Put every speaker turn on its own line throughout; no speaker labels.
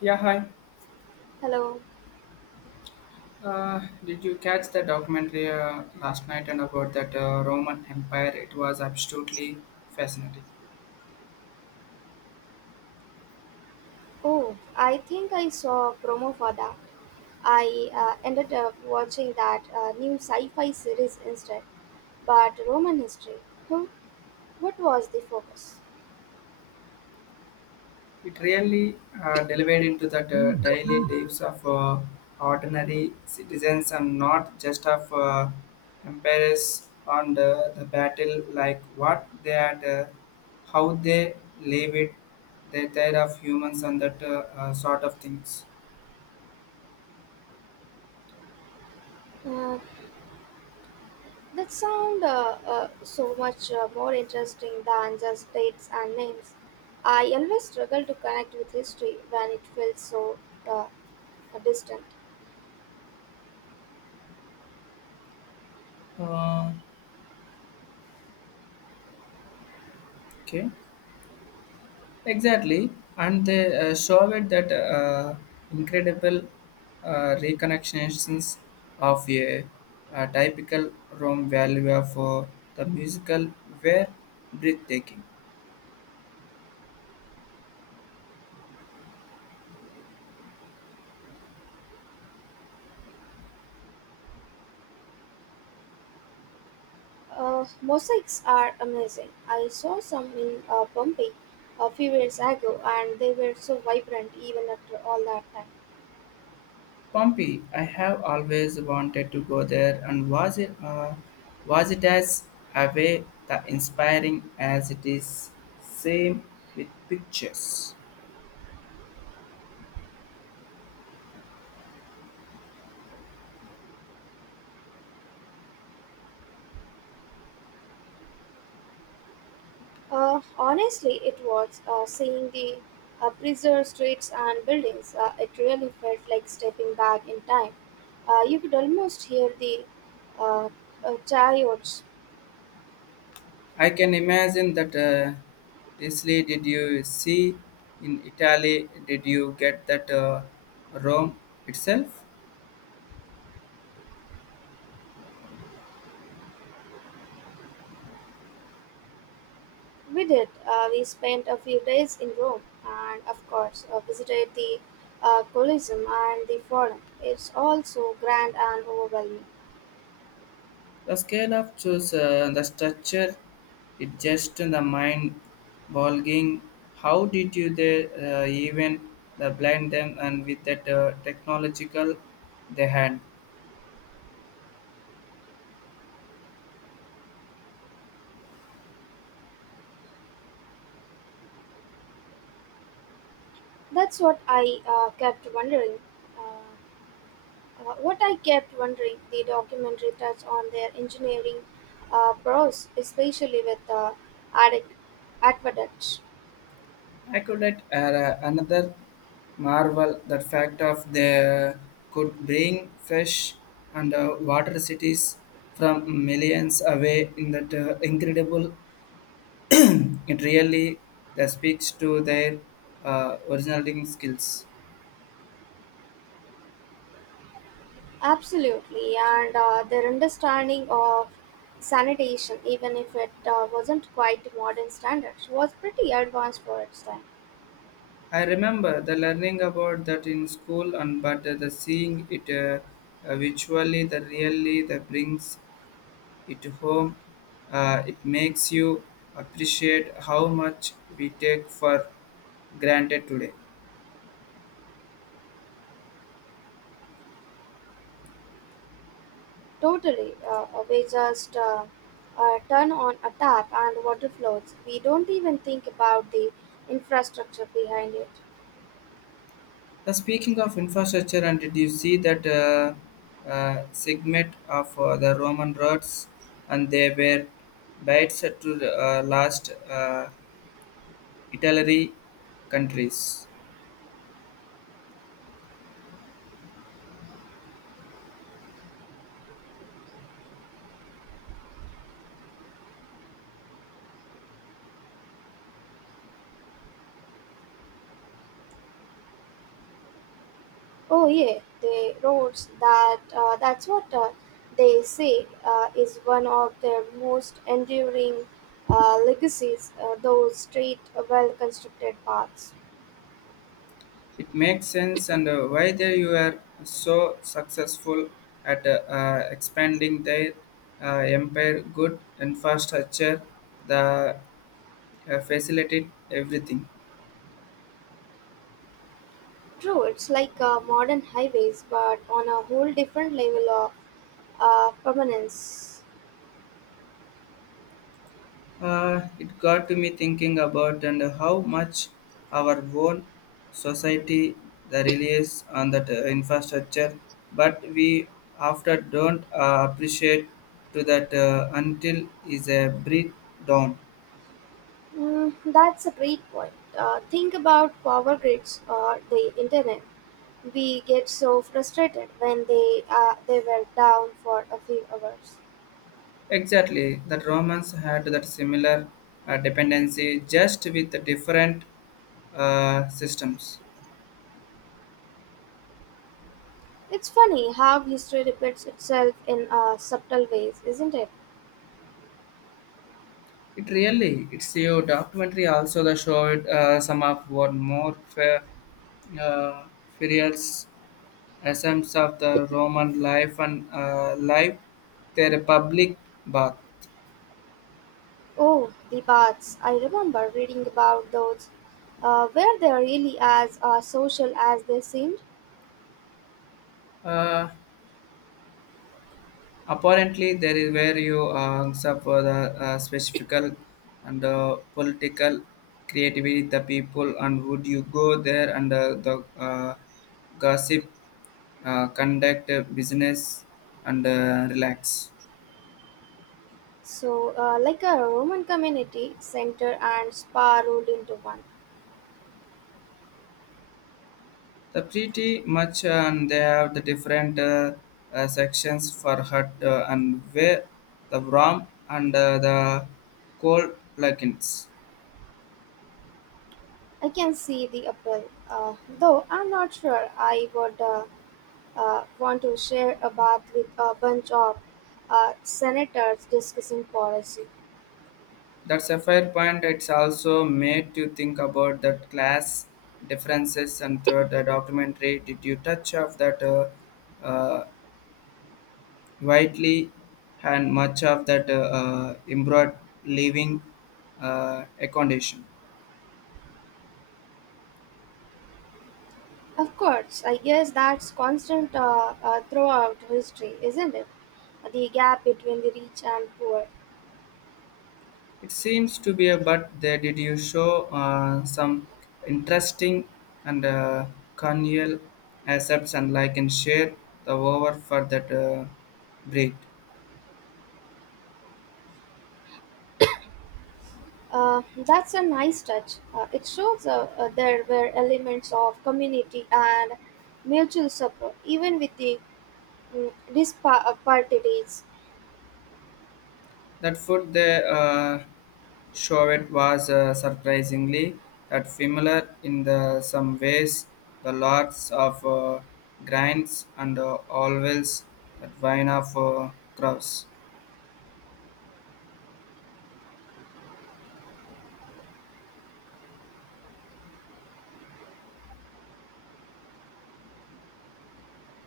Yeah, hi.
Hello.
Did you catch the documentary last night and about that Roman Empire? It was absolutely fascinating.
Oh, I think I saw a promo for that. I ended up watching that new sci fi series instead, but Roman history. Hmm. What was the focus?
It really delivered into the daily lives of ordinary citizens and not just of empires on the battle, like what they had, how they live it, the tide of humans and that sort of things.
Uh, that sound so much more interesting than just dates and names. I always struggle to connect with history when it feels so uh, distant.
Uh, okay. Exactly, and they showed that incredible reconnections of a typical Rome value for the musical were breathtaking.
Mosaics are amazing. I saw some in Pompeii a few years ago, and they were so vibrant even after all that time.
Pompey, I have always wanted to go there, and was it as away the inspiring as it is same with pictures.
Honestly, it was seeing the preserved streets and buildings. It really felt like stepping back in time. You could almost hear the uh, chariots.
I can imagine that Italy did you see in Italy did you get that Rome itself
We did. We spent a few days in Rome and, of course, visited the Colosseum and the Forum. It's all so grand and overwhelming.
the scale of choose the structure it just the mind boggling how did you there even the blind them and with that technological they had.
That's what I kept wondering. Uh, the documentary touched on their engineering prowess, especially with aqueduct- aqueducts.
Accurate are another marvel. The fact of they could bring fresh and water cities from millions away in that incredible. It really that speaks to their originating skills.
Absolutely, and their understanding of sanitation, even if it wasn't quite modern standards, was pretty advanced for its time.
I remember the learning about that in school, and but the seeing it visually, the really that brings it home, it makes you appreciate how much we take for granted today.
Totally, we just turn on a tap and water flows. We don't even think about the infrastructure behind it.
Now, speaking of infrastructure, and did you see that segment of the Roman roads, and they were bites to the last Italy countries?
Oh yeah, the roads. That's what they say is one of their most enduring legacies. Those straight, well constructed paths.
It makes sense, and why they you are so successful at expanding their empire. Good infrastructure, the facilitate everything.
True, it's like modern highways, but on a whole different level of permanence.
It got to me thinking about and how much our own society the relies on that infrastructure, but we after don't appreciate to that until is a breakdown.
Mm, that's a great point. Think about power grids or the internet. We get so frustrated when they were down for a few hours.
Exactly, the Romans had that similar dependency, just with the different systems.
It's funny how history repeats itself in subtle ways, isn't it?
It really, it's a documentary also that showed some of what more fair, uh, furious essence of the Roman life and life, their public bath.
Oh, the baths! I remember reading about those. Were they really as social as they seemed?
Uh, Apparently, there is where you hangs up for the specific and political creativity, the people, and would you go there and the gossip, conduct business, and relax.
So, like a Roman community center and spa rolled into one.
The pretty much, and they have the different sections for hut and where the warm and the cold plugins.
I can see the appeal. Though I'm not sure I would want to share a bath with a bunch of senators discussing policy.
That's a fair point. It's also made you think about that class differences and third, the documentary. Did you touch of that uh, widely and much of that embroidered living accommodation?
Of course, I guess that's constant throughout history, isn't it? The gap between the rich and poor.
It seems to be a but there did you show some interesting and corneal accepts and like and share the over for that breed.
That's a nice touch. It shows there were elements of community and mutual support, even with the disparities.
That food they showed was surprisingly that familiar in the some ways. The lots of grinds and always that wine of crops.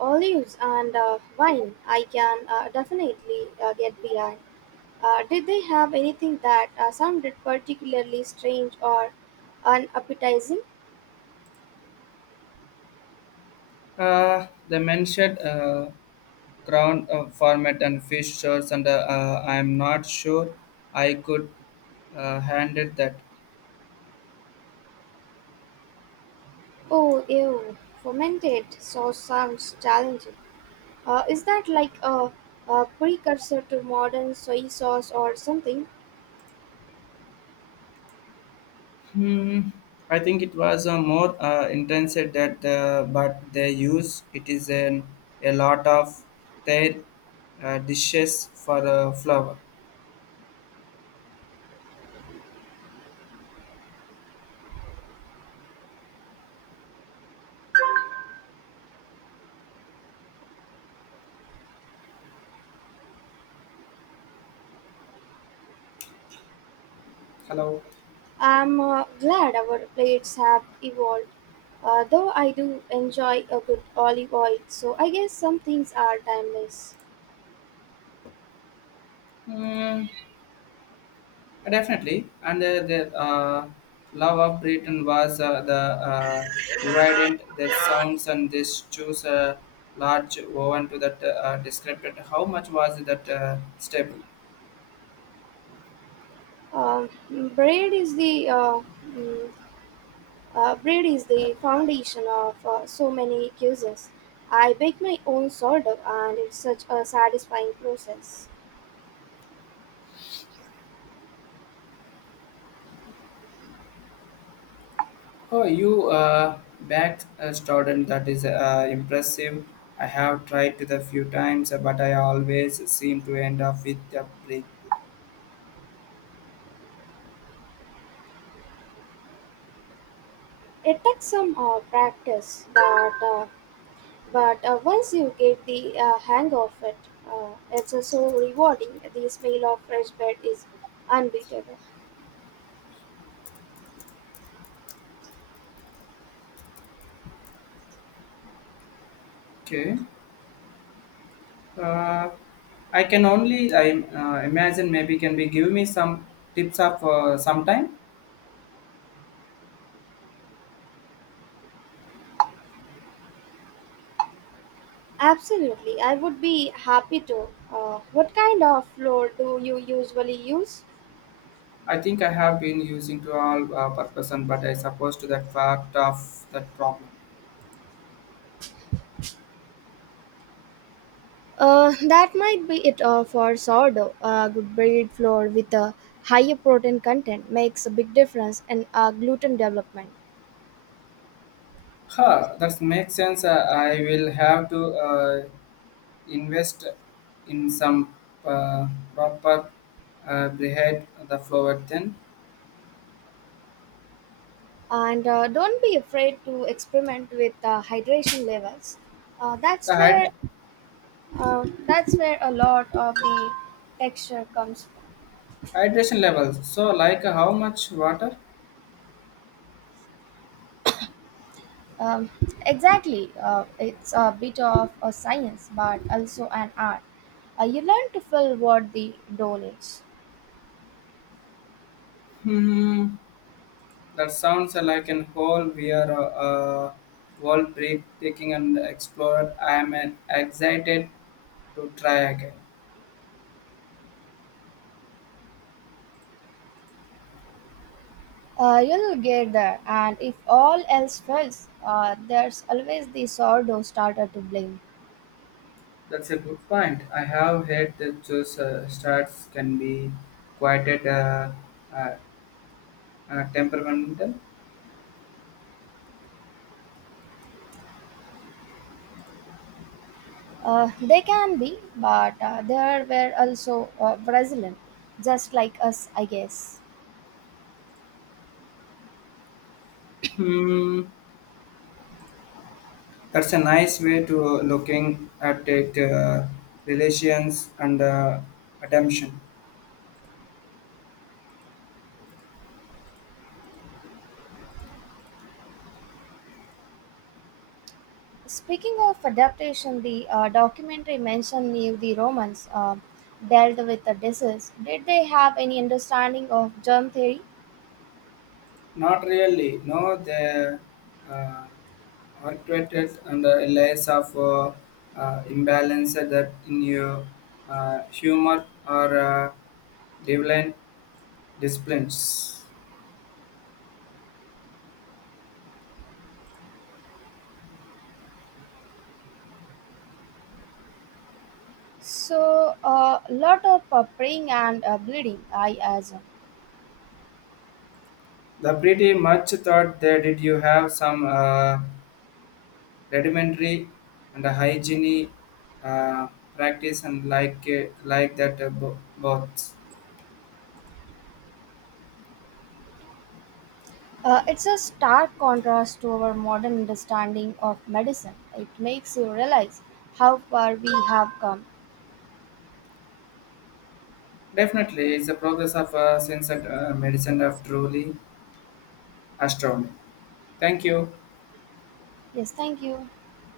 Olives and wine. I can definitely get behind. Did they have anything that sounded particularly strange or unappetizing?
The mentioned ground format and fish shores, and I am not sure I could handle that.
Oh, ew, fermented sauce sounds challenging. Is that like a precursor to modern soy sauce or something?
I think it was a more intense at that but they use it is an, a lot of their dishes for flour. Hello.
I'm glad our plates have evolved, though I do enjoy a good olive oil, so I guess some things are timeless.
Mm, definitely, and the love of Britain was the uh, evident their sounds and this choose a large oven to that described it. How much was that stable.
Um, bread is the uh, mm, Bread is the foundation of so many cuisines. I bake my own sourdough, and it's such a satisfying process.
Oh, you back a student that is impressive. I have tried to the few times, but I always seem to end up with a break.
It takes some practice, but once you get the hang of it, it's so rewarding. The smell of fresh bread is unbeatable.
Okay. Uh, I can only I imagine maybe can be give me some tips of sometime.
Absolutely, I would be happy to. What kind of flour do you usually use?
I think I have been using to all purpose, and but I suppose to that fact of that problem.
That might be it for sourdough. A good bread flour with a higher protein content makes a big difference in gluten development.
Huh, that makes sense. I will have to invest in some uh, proper bread the flour then
And don't be afraid to experiment with hydration levels. Uh,
the
that's
hyd-
where that's where a lot of the texture comes from.
hydration levels so like how much water.
Um, exactly. It's a bit of a science, but also an art. You learn to fill what the dough needs.
Hmm, that sounds like an whole we are uh, world breathtaking and explored. I am excited to try again.
You'll get there, and if all else fails, there's always the sourdough starter to blame.
That's a good point. I have heard that those starts can be quite uh, uh, temperamental.
They can be, but they were also Brazilian, just like us, I guess.
Hmm. That's a nice way to looking at it. Relations and attention.
Speaking of adaptation, the documentary mentioned if the Romans dealt with the disease. Did they have any understanding of germ theory?
Not really. No, the uh, arbitrated and layers of imbalance that in your humor or divine disciplines.
So, a lot of praying and bleeding, I assume.
The pretty much thought that did you have some rudimentary and hygiene uh, practice and like that both.
It's a stark contrast to our modern understanding of medicine. It makes you realize how far we have come.
Definitely, it's the progress of science and medicine of truly astounding. Thank you.
Yes, thank you.